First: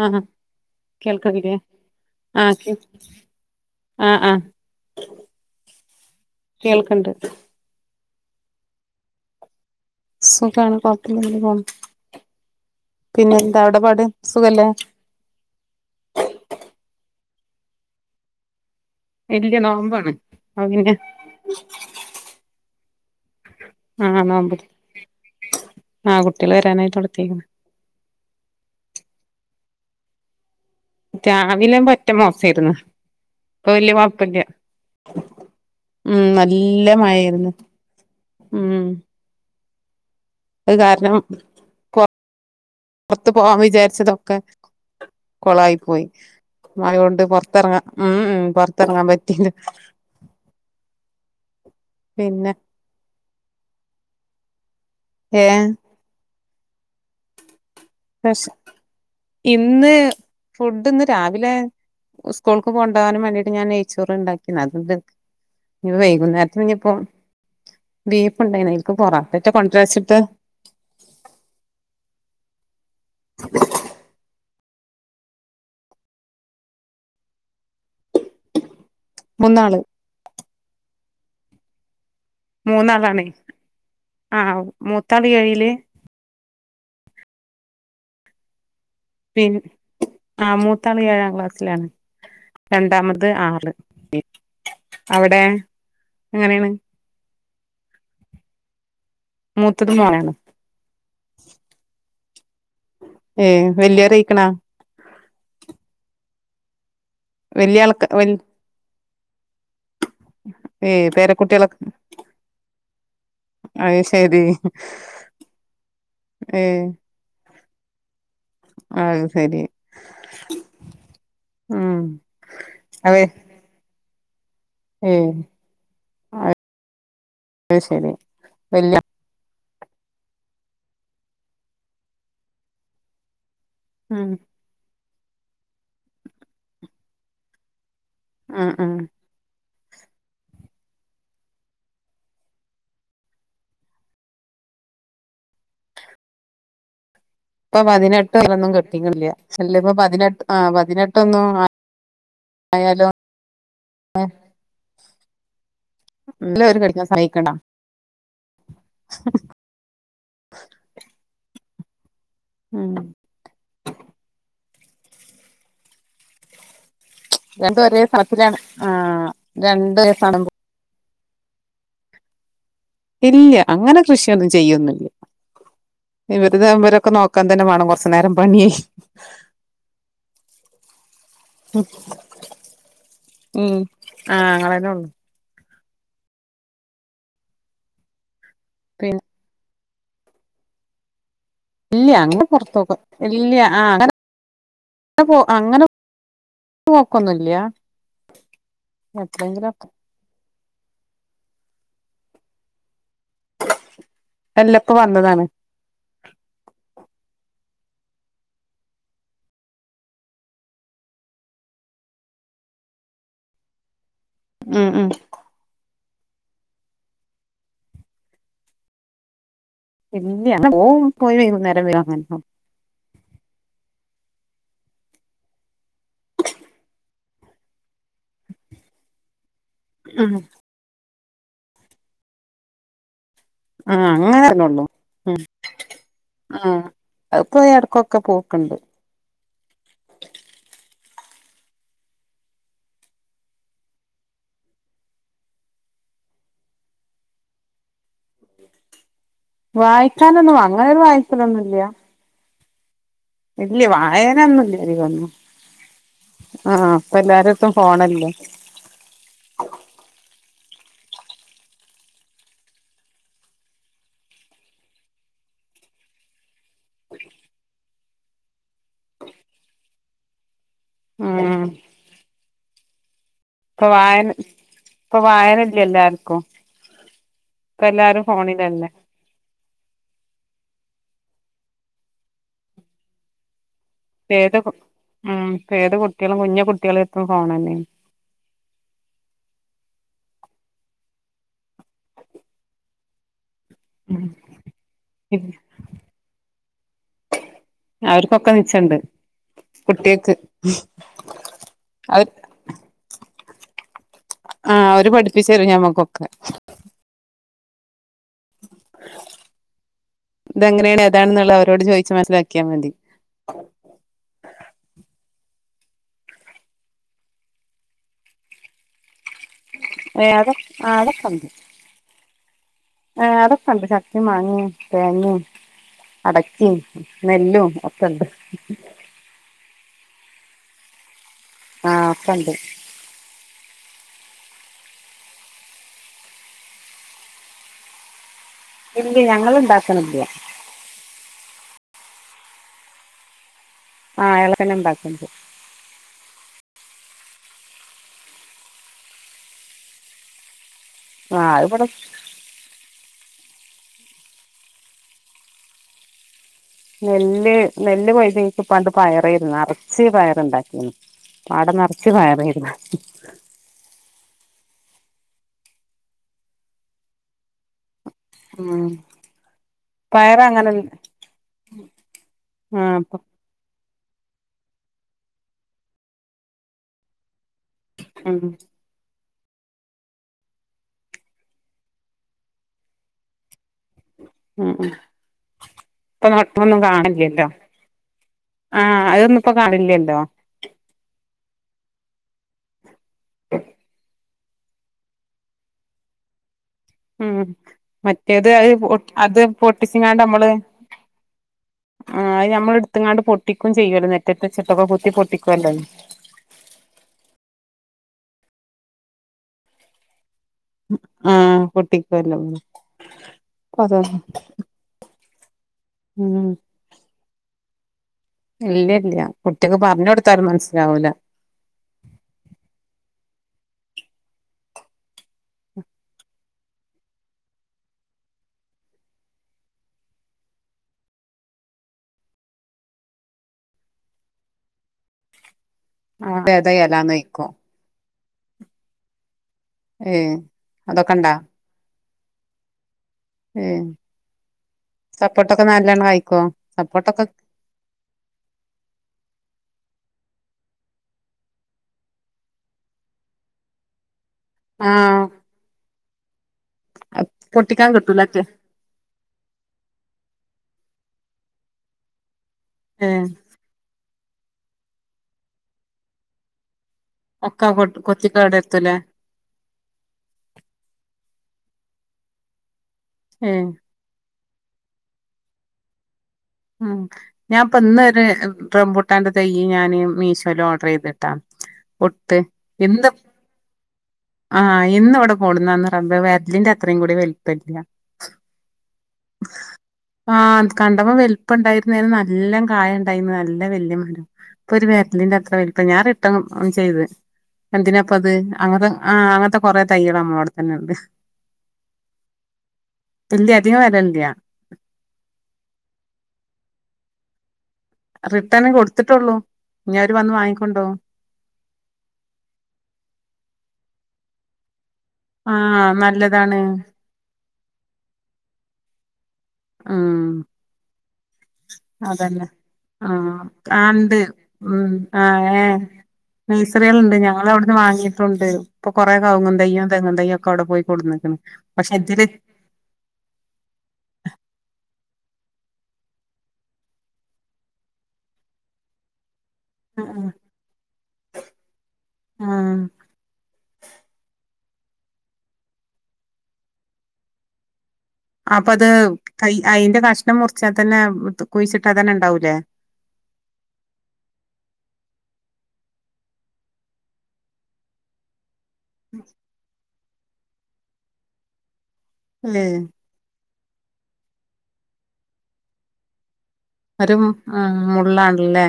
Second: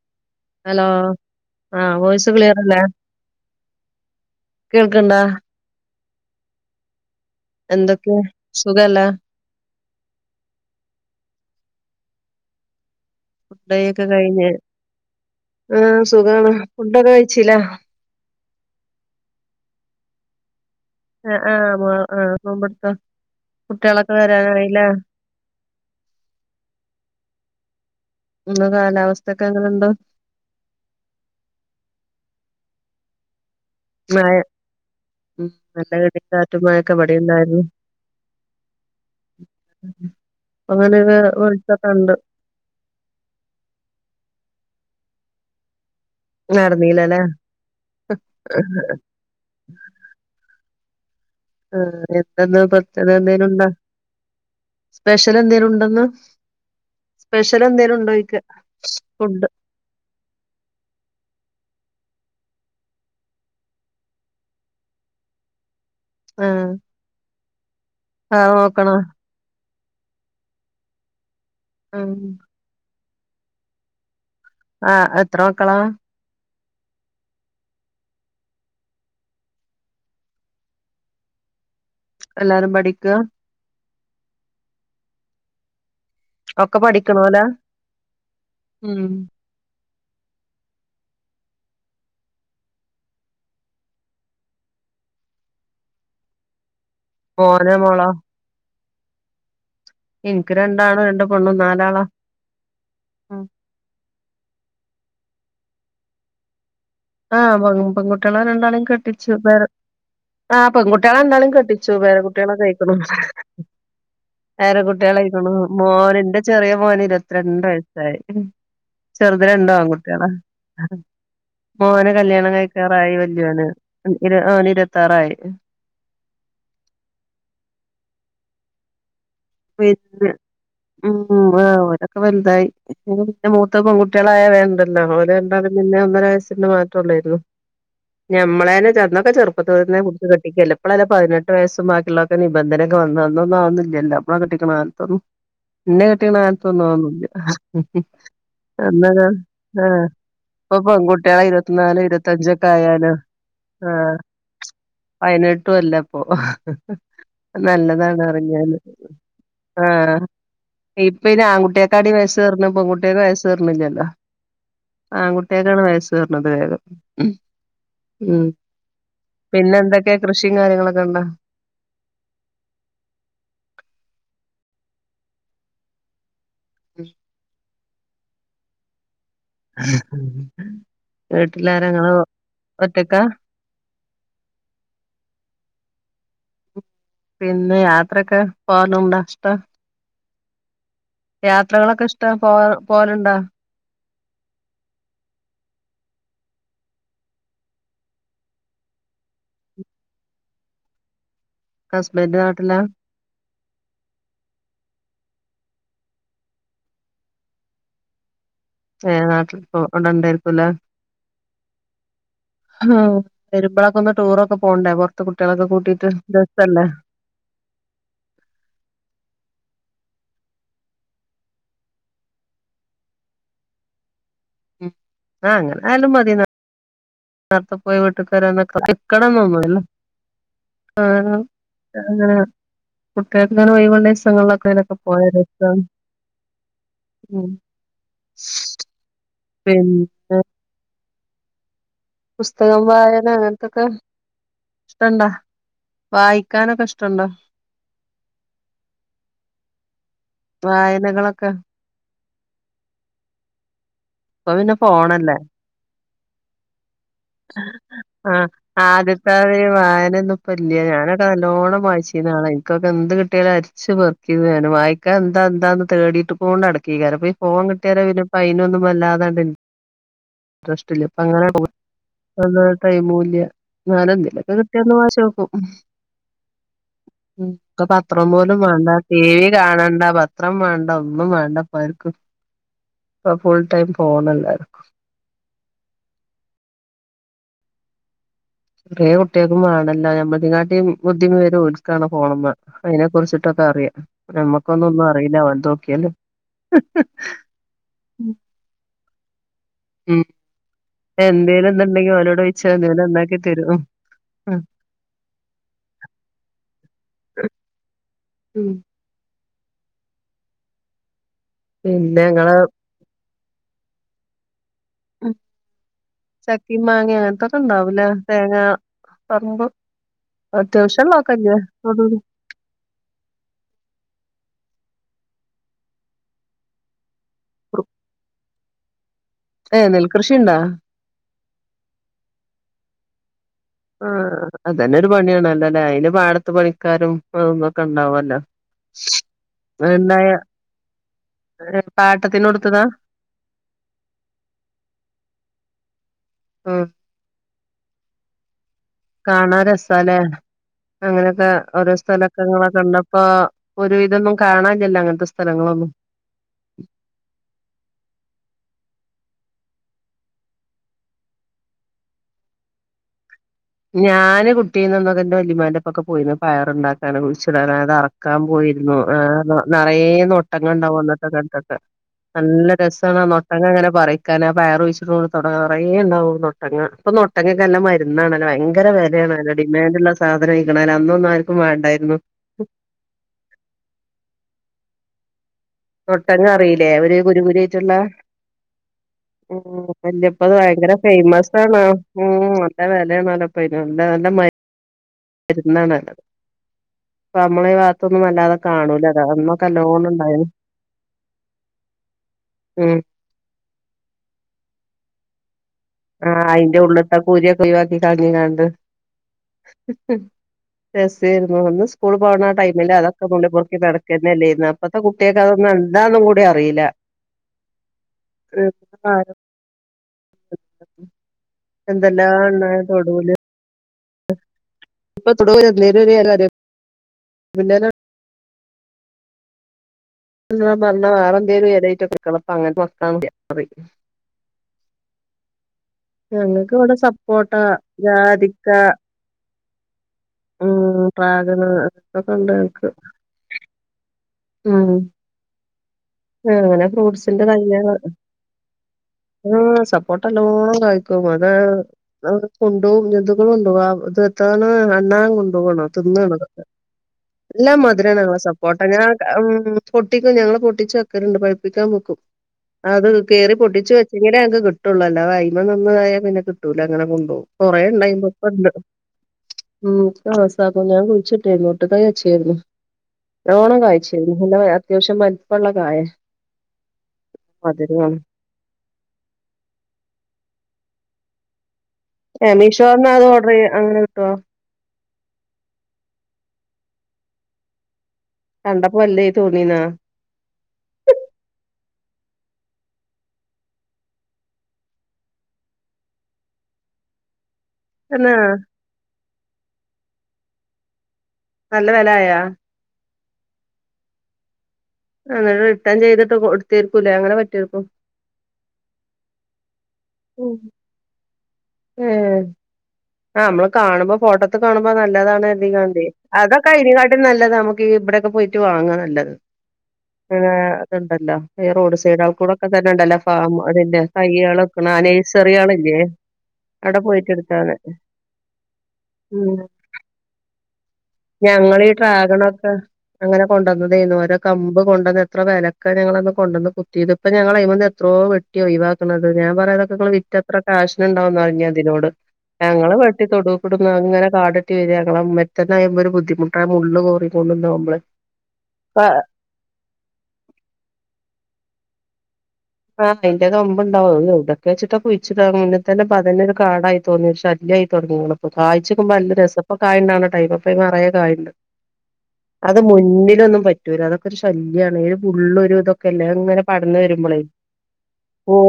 ആഹ് hello കേൾക്കണില്ലേ ആ voice ആഹ് ക്ലിയർല്ലേ ആഹ് കേൾക്കുന്നോ കേൾക്ക്ണ്ട് എന്തൊക്കെ സുഖല്ലാ സുഖാണ് കൊയപ്പൊന്നുല്ല ഫുഡക്കെ കഴിഞ്ഞ് ആ സുഖമാണ് ഫുണ്ടൊക്കെ കഴിച്ചില്ല ഇല്ല നോമ്പാണ് അപ്പ പിന്നെ ആഹ് ആഹ് ആഹ് ആഹ് നോമ്പടുത്ത് - ആഹ് നോമ്പതി ആ കുട്ടികൾ വരാനായി തൊടത്തേക്കുന്നു ഇന്ന് കാലാവസ്ഥ ഒക്കെ എങ്ങനുണ്ട് രാവിലെ പറ്റ മോശായിരുന്നു ഇപ്പൊ വലിയ മഴ കൊയപ്പല്ല ഉം നല്ല ഉം ഇടിം കാറ്റും നല്ല മഴൊക്കെ മഴായിരുന്ന്. ഇവിടെണ്ടായിരുന്നു ഉം അത് അങ്ങനെ കാരണം ഒരു വെളിച്ചൊക്കെ പോ ഉണ്ട് പുറത്ത പോവാാൻ വിചാരിച്ചതൊക്കെ കൊളായി പോയി. നടന്നീലല്ലേ മഴണ്ട് പുറത്തിറങ്ങാ ഉം ആഹ് പൊറത്തിറങ്ങാൻ പറ്റില്ല. ഏഹ് പിന്നെ എന്തെന്നാ പ്രത്യേക എന്തേനും ഉണ്ട. സ്പെഷ്യൽ എന്തേലും ഏഹ് ഉണ്ടെന്ന്. സ്പ പെഷ്യൽ എന്തെങ്കിലും ഉണ്ടോയിക്ക. ഫുഡ്‌. ഇന്ന് ഫുഡ് ഇന്ന് രാവിലെ സ്കൂൾക്ക് കൊണ്ടാകാൻ വേണ്ടിട്ട് ഞാൻ നെയ്ച്ചോറ് ഉണ്ടാക്കി അത് ഇ ഈ വൈകുന്നേരത്തി ആഹ് ഇനിയിപ്പോ ബീഫ് ആഹ് ഉണ്ടായിനി നോക്കണോ പൊറത്തട്ട കൊ ണ്ടറിച്ചിടെ ആഹ് ആഹ് എത്ര മക്കളെ മൂന്നാള് എല്ലാരും പഠിക്ക മൂന്നാളാണേ ആഹ് മൂത്താള എഴിലെ ഒക്കെ പഠിക്കളല ഉം ആ മൂത്താള ഏഴാം ക്ലാസ്സിലാണ്. രണ്ടാമത് ആറ് ലെ അവിടെ എങ്ങനെയാണ്. മോന മോള. മൂത്തത് മോനാണ് എനിക്ക് രണ്ടാണോ രണ്ട പെണ്ണും നാലാളോ. ഏ വലിയരായികാണാ ആഹ് പെങ്കു വൽ പെങ്കുട്ടികളെ രണ്ടാളേം കെട്ടിച്ചു വേറെ- ആഹ് ഏഹ് പെൺകുട്ടികളെ എന്തായാലും പേരക്കുട്ടികളൊക്കെ കെട്ടിച്ചു വേറെ കുട്ടികളെ കഴിക്കണം- അത് ശരി വേറെ കുട്ടികളായിക്കണു മോൻ എന്റെ ചെറിയ ഏഹ് മോന് ഇരുപത്തിരണ്ട വയ സായ് അത് ചെറുത് ശരി രണ്ട് ആൺകുട്ടികളാ- ഉം മോന് കല്യാണം കഴിക്കാറായി അതെ വല്യൊന് ഇര് വന് ഏഹ് ഇരുപത്താറായി- അത് ശരി വല്ലി- മ് ഹ് ആഹ് അവരൊക്കെ വലുതായി- മൂത്ത ഉം പെൺകുട്ടികളായ വേണ്ടല്ലോ ഓര് രണ്ടാലും പിന്നെ ഒന്നര വയസിന് മാറ്റമള്ളായിരുന്നു- ഉം ഞമ്മളെനെ ഉം ചെന്നൊക്കെ ചെറുപ്പ- പ്പൊത്തന്നെ പിടിച്ച് കെട്ടിക്കലല്ലേ ഇപ്പളല്ലേ പതിനെട്ട് വയസ്സ് ബാക്കിയുള്ളൊക്കെനിബന്ധനൊക്കെ വന്നെ അന്നൊന്നും അതൊന്നില്ലല്ലോ? നമ്മ കെട്ടിക്കണ കാലത്തോന്ന് എന്നെ കെട്ടിക്കണ ഇപ്പൊ കാലത്തത്തൊന്നുംന്നില്ല- പതിനെട്ട് വരൊന്നും എന്ന കെട്ടിക്കില്ല അല്ല ഇപ്പൊ ആഹ് പതിനെട്ട് ആ ഇപ്പൊ പെൺകുട്ടികളെ പതിനെട്ടൊന്നും ഇരുപത്തിനാല് ഇരുപത്ത ഞ്ചക്കെ ആയാല ആയാലും ആഹ് പതിനെട്ടും അല്ലപ്പൊ എല്ലാവരും കെട്ടിക്കാൻ സമ്മതിക്കണ്ട നല്ലതാണ് അറിഞ്ഞാല് - ആഹ് ഇപ്പൊയിനി ആൺകുട്ടിയക്കാട്ടിവെഷ വയസ് ഏറ്ണത് ഉം പെൺകുട്ടിയെക്ക് വയസേറിന്നില്ലല്ലോ ആൺകുട്ടിയക്കാണ് വയസ് ഏറണത് വേഗം- രണ്ടും ഒരേ മ് സ്ഥലത്തിലാണ് ആ രണ്ട് പിന്നെന്തൊക്കെയ സ്ഥലം കൃഷിയും കാര്യങ്ങളൊക്കെ ഒണ്ടോ? ഇല്ലൃ അങ്ങനെ കൃഷിയൊന്നും ചെയ്യൊന്നില്ല - ഇവർ നവരൊക്കെ നോക്കാൻ തന്നെ വേണം കൊറച്ച നേരം പണി- വീട്ടിലാരങ്ങളോ- ഉം ആഹ് അങ്ങളാ ഉള്ളു പിന്നെ യാത്രൊക്കെ പോനും പിന്നെ ഇഷ്ടാ- ഇല്ലൃ ഇഷ്ട അങ്ങെ പോ പുറത്തോക്ക പോവലുണ്ടോ ഇല്ലൃ ആഹ് - പോ അങ്ങനെ പോക്കൊന്നില്ല- എത്രങ്കിലൊക്കെ- കസ്ബൻഡ് നാട്ടിലാ അല്ല പ്പോ വന്നതാണ്. ഏഹ് നാട്ടിൽപ്പോ ഔടെഇണ്ടായ് രിക്കൂല വെരുമ്പളൊക്ക ഒന്ന് ടൂറൊക്കെ ഉം പോണ്ടേ ഉം പൊറ്ത്ത് കുട്ട്യേളെക്കെ കൂട്ടീട്ട് ബെസ്സല്ലേ ഇല്ല പോ പോയി വൈകുന്നേരം വ [unintelligible] ഉം ആഹ് അങ്ങനാലും മതി നേര്ത്തെ പോയി വീട്ട്കരന്നൊക്കണം നിക്കണൊന്നൊന്നുല്ല ഉം ആഹ് ആഹ് കുട്ട്യേൾക്ക് ങ്ങനെ ആ ഒഴിവൊള്ളയ്സൊങ്ങളിലൊക്കെ എയ് ലേക്കയ [unintelligible] പോയി [unintelligible] ഏഹ് അഹ്പ്പോ എട്ക്കൊക്കെ പോക്ക്ണ്ട് പിന്നെ പുസ്തകം വയന അങ്ങൻത്തൊക്കെ ഇഷ്ടണ്ടാ വായിക്കാനൊക്കെ ഇഷ്ടണ്ടോ വായിക്കാനൊന്നും അങ്ങനൊരു വായനകളൊക്കെ വായിക്കലൊന്നുല്ല ഇല്ല ഇപ്പൊ പിന്നെ ഫോണല്ലേ വായനൊന്നുംല്ലതികൊന്നു ആഹ് ഇപ്പ എല്ലാരട്ത്തും ഫോണല്ലേ ആഹ് ആദ്യത്തായിരി വായന [unintelligible] ന്നും വല്യേ നെ ഞാനൊക്കെ നല്ലോണം വായ്ച്ചീനാളേ ഇൻക്കൊക്കെ എന്ത് കിട്ടിയാല് അര്ച്ച് പൊറ്ക്കി നാൻ വായിക്കാ എന്താ എന്താന്ന് തേടീട്ട് പോണ്ടടെക്ക്യേക്കാരം അപ്പ് ഈ ഫോൺ കിട്ട്യാര പിന്ന ഫൈനൊന്നും വല്ലാതാണ്ട് ഇട്രസ്റ്റ്ല്ല ഇപ്പങ്ങനെ ഉം [unintelligible] ടൈമൂല്യ ഇപ്പൊ നാലൊ വായന എന്തേലൊക്കെ കിട്ട്യാന്ന് ഇപ്പൊ വാച്ചോക്കും ഉം വായനല്ല എല്ലാർക്കും [unintelligible] ഇപ്പ ക്ക എല്ലാരും പത്രം പോലും ഫോണിലല്ലേ വേണ്ട ടി വി കാണൻ വേണ്ട പത്രം വേണ്ട ഒന്നും വേണ്ട ഇപ്പക്കും ഇ ഫുൾ ടൈം ഫോണല്ലേ ഏത് ഉം ഏത് കുട്ട് കുട്ട്യേളെട്ത്തും കുഞ്ഞി കുട്ട്യേളട്ത്തും ഫോണന്നെ കൊറേ കുട്ട്യേൾക്കും വേണല്ലോ നമ്മ തെങ്ങാട്ടീ ബുദ്ധിവിവരോം ഓല്ക്കാണ് ഫോണ് മെ അയ്നെ കുറിച്ചി കൊക്കൊക്കറ്യ നമ്മക്കൊന്നും ഒന്നും അറീല്ല അവൻത്തോക്ക്യാല് അവർക്കൊക്കെ നിച്ചണ്ട് ഉം കുട്ട്യേക്ക് എന്തേലുത്ണ്ടെങ്കി അവര് ഓലോടോയ്ച്ചാ തി എന്തേലും ഒന്നാക്കി തരൂ ആഹ് അവര് പഠിപ്പിച്ചരു ഞമ്മക്കൊക്കെ ഉം ഇതെങ്ങനേണ് അതാണ്ന് ള്ള ഹ് അവരോട് ചോയ്ച് പിന്നെ ഇങ്ങള് മനസിലാക്ക്യാ മതി ഉം ചക്കിം മാങ്ങ്യ അങ്ങൻത്തൊക്കെഇണ്ടാവുലേ തേങ്ങ പറമ്പോ ഏഹ് അതൊ ആഹ് അത്യാവശ്യം അതൊക്കെണ്ട് നോക്കെല്ല ഏഹ് അതൊക്കെണ്ട് ചക്കിം മാങ്ങിം തേങ്ങെം അടക്കെം നെല്ലും ഒക്കണ്ട് ഏ നെൽകൃഷിണ്ടാ ആഹ് ഇപ്പണ്ട് ആഹ് അതന്നെ ഒരു പണിയാണല്ലൊ ലേ അയ്ല് പാടത്ത് പണിക്കാരും തൊക്കെ ഇണ്ടാവല്ലോ ഇല്ല ഞങ്ങള് ഇണ്ടാക്ക്ണില്ല അത്ണ്ടായ പാട്ടത്തിന് കൊടുത്തതാ ആഹ് എളയനെ ഇണ്ടാക്ക്ണ്ട് ഉം കാണാ രസാലെ ആ അങ്ങനക്കെ അത് ഇവിടെ ഓരോ സ്ഥലൊക്കെങ്ങള കണ്ടപ്പോ ഒരു വിതൊന്നും കാണാൻല്യെല്ലൊ അങ്ങൻത്തെ സ്ഥലങ്ങളൊന്നും നെല്ല് നെല്ല് കൊഴഞ്ഞക്ക് ഇപ്പണ്ട് പയറേരുന്നു ഇറച്ചി പയറേണ്ടാക്കിാണ് പാട നറച്ചു പയറേരുന്നു ഞാന് കുട്ടീന്ന്ന്നൊക്ക ഇന്റെ വല്ലിമാന്റെപ്പൊക്കെ പോയിന്നു പയറ്ണ്ടാക്കാന് കുഴിച്ചു [unintelligible] ത് അറക്കാൻ ഉം പോയിര്ന്നു ആ നറ്യേ പയറ് നൊട്ടങ്ങ അങ്ങനെ ഉണ്ടാവും അന്ന [unintelligible] ട്ടൊക്കത്തക്ക് നല്ല ആ രസാണ് ഇപ്പം അ നൊട്ടങ്ങനെ പറയ്ക്കാനാ ആ പയർ ഉഴിച്ചിട് നോട്ത്ത് ഔടെ നറ്യേ ഇണ്ടാവും നൊട്ടങ്ങ അപ്പനൊട്ടങ്ങക്കല്ല മരുന്നാണ് ഉം ഭയങ്കര വെലേണ് ഡിമാൻഡ് ഇള്ള സാധനയിക്ക്ണ് അന്നൊന്നും ആർക്കും വേണ്ടായിരുന്നു ഉം ഉം ഇപ്പൊ നൊട്ടങ്ങ നട്ടൊന്നും അറീലെ ഒരു കുരു കാണില്ലല്ലോ കുരു ആയിട്ടുള്ള ആ അതൊന്നും ഇപ്പൊ ഉം കാണില്ലല്ലോ വല്ലിയപ്പ അത് ഭയങ്കര ഫേമസ് ആണോ ഉം നല്ല വെലേണേലോ പ്പോ അയ്‌ന് നല്ല മര് ര്ന്നാണേലോ അത് ഉം മറ്റേത് അത് കാണൂല അത് അന്നൊക്കെ നല്ലോണം പൊട്ടിച്ചിങ്ങാണ്ട് ഉണ്ടായിരുന്നു നമ്മള് ആഹ് അത് ഉം നമ്മടുത്തങ്ങാണ്ട് പൊട്ടിക്കും ചെയ്യുവല്ലോ നെറ്റത്ത് വച്ചിട്ടൊക്കെ കുത്തി പൊട്ടിക്കുവല്ലോ ആഹ് അയിന്റെ ഉള്ള്ത്തെ ആ കുരുവൊക്കെ ഒഴിവാക്കി കളഞ്ഞ്ക്കാണ്ട് ആ രസേരുന്നു അന്ന് സ്കൂൾ പൊട്ടിക്കുവല്ലോ പോണ ആ ടൈമില് അതൊക്കെ നുള്ളിപ്പൊറുക്കി അപ്പൊ അതൊ നടക്കന്നല്ലേയ്നോ ഇപ്പത്തെ കുട്ടികൾക്ക് അതൊ എന്താന്നും കൂടി ഉം അറീല ഇല്ല പിന്നെ കുട്ടിക്ക് പർഞ്ഞ് കൊട് എന്തെല്ലാം ള്ളെ തൊടൂല് ഇപ്പൊ തൊടൂല് എന്തേലും ഒരു ഇല അറിയോ [unintelligible] ന്ന് പറഞ്ഞ വേറെ എന്തേലും എലെയ്റ്റൊക്കെ ഇപ്പോ അങ്ങനത്തെ മക്ക [unintelligible] അത് ഏതാ ഞങ്ങൾക്ക് ഇവിടെ എലാന്ന് ചോയിക്കും സപ്പോട്ടാ ജാതിക്ക ഏ ഉം അതൊക്കെ ഇണ്ടാ ഡ്രാഗണ് ഇതൊക്കെ ഉണ്ട് ഞങ്ങക്ക് ഉം ഉം ഉം അങ്ങനെ സപ്പോട്ടൊക്കെ ഫ്രൂട്ട്സിന്റെ തയ്യള് ആ സ പ്പോട്ട നല്ലോണം കായ്ക്കും അത് കൊണ്ടോവും ജന്തുക്കള് കൊണ്ടോവും ആ ത് ത്താണ് ആഹ് അണ്ണാൻ കൊണ്ടോവാണ് തിന്നാണ് നല്ല പൊട്ടിക്കാൻ മധുരാണ് കിട്ടൂല ഞങ്ങളെ റ്റെ സപ്പോട്ട ഞാ പൊട്ടിക്കും ഞങ്ങള് പൊട്ടിച്ച് ക്കാറുണ്ട് പഴുപ്പിക്കാൻ വക്കും അത് ഏ കേറി പൊട്ടിച്ചു വെ ച്ചെങ്കിലെ അത് കിട്ടൂള്ളൂ അല്ലാതെ അതിന്മേൽ നിന്നതായാൽ പിന്നെ കിട്ടൂല്ല അങ്ങനെ കൊണ്ട് പോകും ഒക്കെ കൊറേ ഉണ്ടായി കൊത്തി കേടെരുത്തൂലേ [unintelligible] [unintelligible] തൈ വച്ചായിരുന്നു ഏ നല്ലോണം കായിച്ചിരുന്നു നല്ല അത്യാവശ്യം വലുപ്പമുള്ള കായാ ഉം ഞാൻ ഇപ്പോ ഇന്ന് ഒരു റമ്പൂട്ടാന്റെ തൈയ്യ് ഞാന് മീഷോയില് ഓ ചെയ്‌തിട്ടാ പൊട്ട് ഏ മീഷോന്ന് ഇന്ന് അത് ഓർഡർ ചെയ്യ അങ്ങനെ കിട്ടുവോ ആ ഇന്ന് ഇവി ടെ കൊണ്ടുന്നന്ന് പറയുമ്പോ [unintelligible] അത്രയും കൂടി [unintelligible] കണ്ടപ്പോ വല്ലേ തോന്നീന്നാ ആഹ് കണ്ടപ്പോ വ ലുതായിരുന്നു നല്ല കായ ഉണ്ടായിന്ന് നല്ല വല്യ മരം ഇപ്പൊ ഒരു വേത്തലിന്റെ അത്ര വലുപ്പം ഞാൻ റിട്ടേൺ ചെയ്ത് എന്തിനാ ഇപ്പോ അത് എന്നാ അങ്ങനത്തെ ആ അങ്ങനത്തെ കൊറെ തൈകള് നമ്മടെ അവിടെ തന്നെ ഉണ്ട് നല്ല വില ആയാ ഇല്ല അധികം വെല ഇല്ല്യാ അങ്ങനെ റിട്ടേൺ ചെയ്തിട്ട് കൊടുത്തിരിക്കൂല്ലേ അങ്ങനെ പറ്റുവോ ഇപ്പം റിട്ടേണ് കൊടുത്തിട്ടേയുള്ളൂ ഇനി അവര് വന്ന് വാങ്ങിക്കൊണ്ട് പോവും ഉ ആ നമ്മള് കാണുമ്പോ ഫോട്ടോത്തെ കാണു നല്ലതാണ് ആഹ് കരുതിക്കാണ്ടെ നല്ലതാണ് അതൊക്കെ അതിനെകാട്ടിൽ നല്ലത് നമുക്ക് ഇവിടെയൊക്കെ പോയിട്ട് വാങ്ങുക നല്ലത് ഉം അങ്ങനെ അതുണ്ടല്ലോ ഈ റോഡ് അത് സൈഡാൾ തന്നേ കൂടൊക്കെ തന്നെ ഉണ്ടല്ലോ ഫാം അതിന്റെ ആഹ് തയ്യാള് വെക്കണ ആ നഴ്സറിയാളില്ലേ [unintelligible] അവിടെ നഴ്സറിയിലുണ്ട് പോയിട്ട് എടുത്താ ഞങ്ങളവിടുന്ന് മതി വാ ങ്ങിയിട്ടുണ്ട് ഇപ്പൊ കൊറേ കവുങ്ങും ഉം തൈയ്യും തെങ്ങും തൈയ്യുമൊക്കെ ഒക്കെ അവിടെ പോയി കൊണ്ടുന്നേക്കണ് ഞങ്ങളീ പക്ഷെ ഇതില് ഡ്രാഗണൊക്കെ അങ്ങനെ കൊണ്ടുവന്നതായിനു ഓരോ കമ്പ് കൊണ്ടുവന്ന് എത്ര ബലക്കനങ്ങളൊക്കെ കൊണ്ടന്ന് കുത്തിയത് ഇപ്പോ ഞങ്ങള് അതിമേന്ന് എത്രോ വെട്ടി ഒഴിവാക്കണത് ഞാൻ പറയണതൊക്കെ ഇങ്ങള് ആഹ് വിറ്റ് എത്ര കാശിന് ഉണ്ടാവൂന്നറിഞ്ഞ് അതിനോട് ആഹ് ഞങ്ങള് വെട്ടി തൊടുവിക്കൂടെ ഇങ്ങനെ കാട് പറ്റ വരികയാങ്ങളും മറ്റന [unintelligible] യുമ്പോ ഒരു ബുദ്ധിമുട്ടായ മള്റ [unintelligible] റിിക്കൊണ്ടന്നോ നുമമ്മള് അപ്പ അത് ക അയിന്റെ കഷ്ണം മുറിച്ചാ തന്നെ കുഴിച്ചിട്ട് തന്നെ ഉണ്ടാവൂലേ ആഹ് അന്റേമ്പ് ഉണ്ടാവ ഇവിടൊക്കെ [unintelligible] ച്ചിട്ട കുച്ചിട്ട മുന്ന തന്നെപ്പ അന്നെ ഒരു [unintelligible] കാടായി തോന്നി ഇയി തുടങ്ങി നിങ്ങളെ കായിച്ചക്കുമ്പോ നല്ല രസ കായണ്ടാണ് ടൈമ ഇപ്പ നിറയെ കായുണ്ട് ഏ അത് മുന്നിലൊന്നും പറ്റൂല്ല അതൊക്കെ ഒരു ശല്യമാണ് മുള്ളരു ഇതൊക്കെല്ലേ എങ്ങനെ- പടന്നന്ന് വരുമ്പോളേ മുുള്ളാനല്ലേ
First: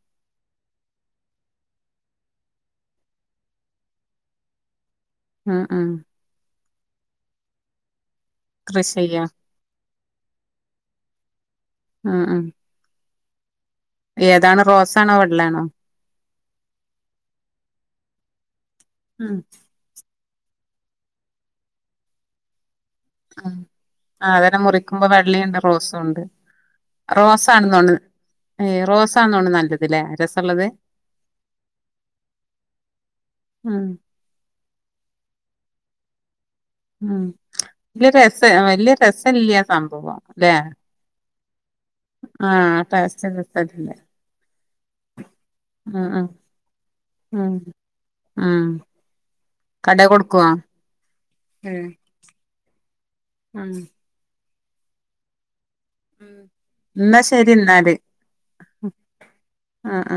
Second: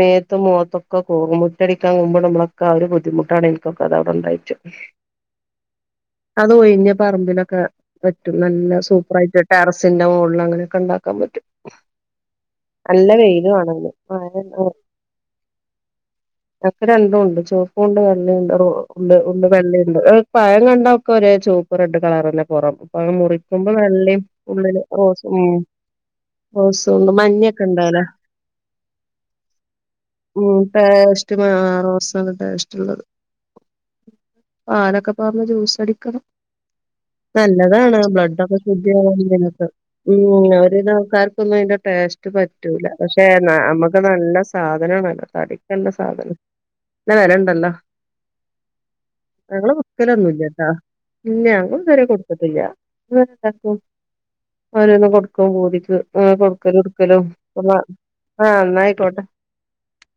നേരത്തെ മുഖത്തൊക്കെ കേറും മുറ്റടിക്കാൻ പൊകുമ്പോ നമ്മളൊക്കെ ആ ഒരു- ബുദ്ധിമുട്ടാണ് എനിക്കൊക്കെ അത അവിടെ ഉണ്ടായിച്ചു ആഹ് ആഹ് ഒഴിഞ്ഞ പറമ്പിലോക്കെ നല്ല കൃഷി ചെയ്യാ സൂപ്പറായിട്ട് ടെറ - മച്ചിന്റ മോളിൽ അങ്ങനെക്കെ ഉണ്ടാക്കാൻ പറ്റും ആഹ് ആഹ് നല്ല വെയിലും ആണ് ആ വെള്ളയാണോ ആക്കെ രണ്ടും ഉണ്ട് ചോപ്പും ഉണ്ട് ണ്ട് ഉണ്ട് ഉം ഉണ്ട് വെള്ളണ്ട് പഴം കണ്ട ഒക്കെ ഒരേ ചൂപ്പ് റെഡ് കളർന്നെ പുറം നമ്മള് ഉം മുറിക്കുമ്പോ വെള്ളയും ആ അതന്നെ ഉള്ളില് മുറിക്കുമ്പോ റോസ് ഉം വെള്ളയുണ്ട് റോസും ഉണ്ട് റോസ്ണ്ട് മഞ്ഞൊക്കെ റോസാണെന്നോണ് ഇണ്ടാവല്ല ഏ റോസാന്നോണ് നല്ലത്ല്ലേ ഉ രസമുള്ളത് ടഷ്ട ആറു മാസല്ല ടേസ്റ്റ്ള്ളത് [unintelligible] ഉം ആതൊക്കെപ്പാ ജൂസ് അടിക്കണം ഉം നല്ലതാണ് വല്യ രസ ബ്ലഡൊക്കെ വല്യ രസല്യ ശുദ്ധിയക്ക് ഉ സംഭവം ല്ലേ ഒരി ആൾക്കാർക്കൊന്നും- പറ്റ പക്ഷെ ടേസ്റ്റ് ആ പറ്റൂല ടേസ്റ്റ് രസല്ല നമ്മക്ക് നല്ല - സാധന വല്ല തടിക്കല്ല ഉം ഉം സാധനം ഇല്ല ഉം വിലണ്ടല്ലോ ഉം ഞങ്ങള് കടേ കൊടുക്കുവോ വിക്കലൊന്നുംല്ലട്ടാ ഇല്ല ഞങ്ങും ഉം ഇതുവരെ കൊടുത്തിട്ടില്ല അ [unintelligible] ഉം ക്കും അവനൊന്ന കൊടുക്ക കടിക്ക് ഉം അങ്ങന കൊടുക്കലോ കൊടുക്കലോ ന്നാ ശരി ന്നാല് [unintelligible] ആഹ് ന്നായിക്കോട്ടെ ആ ആ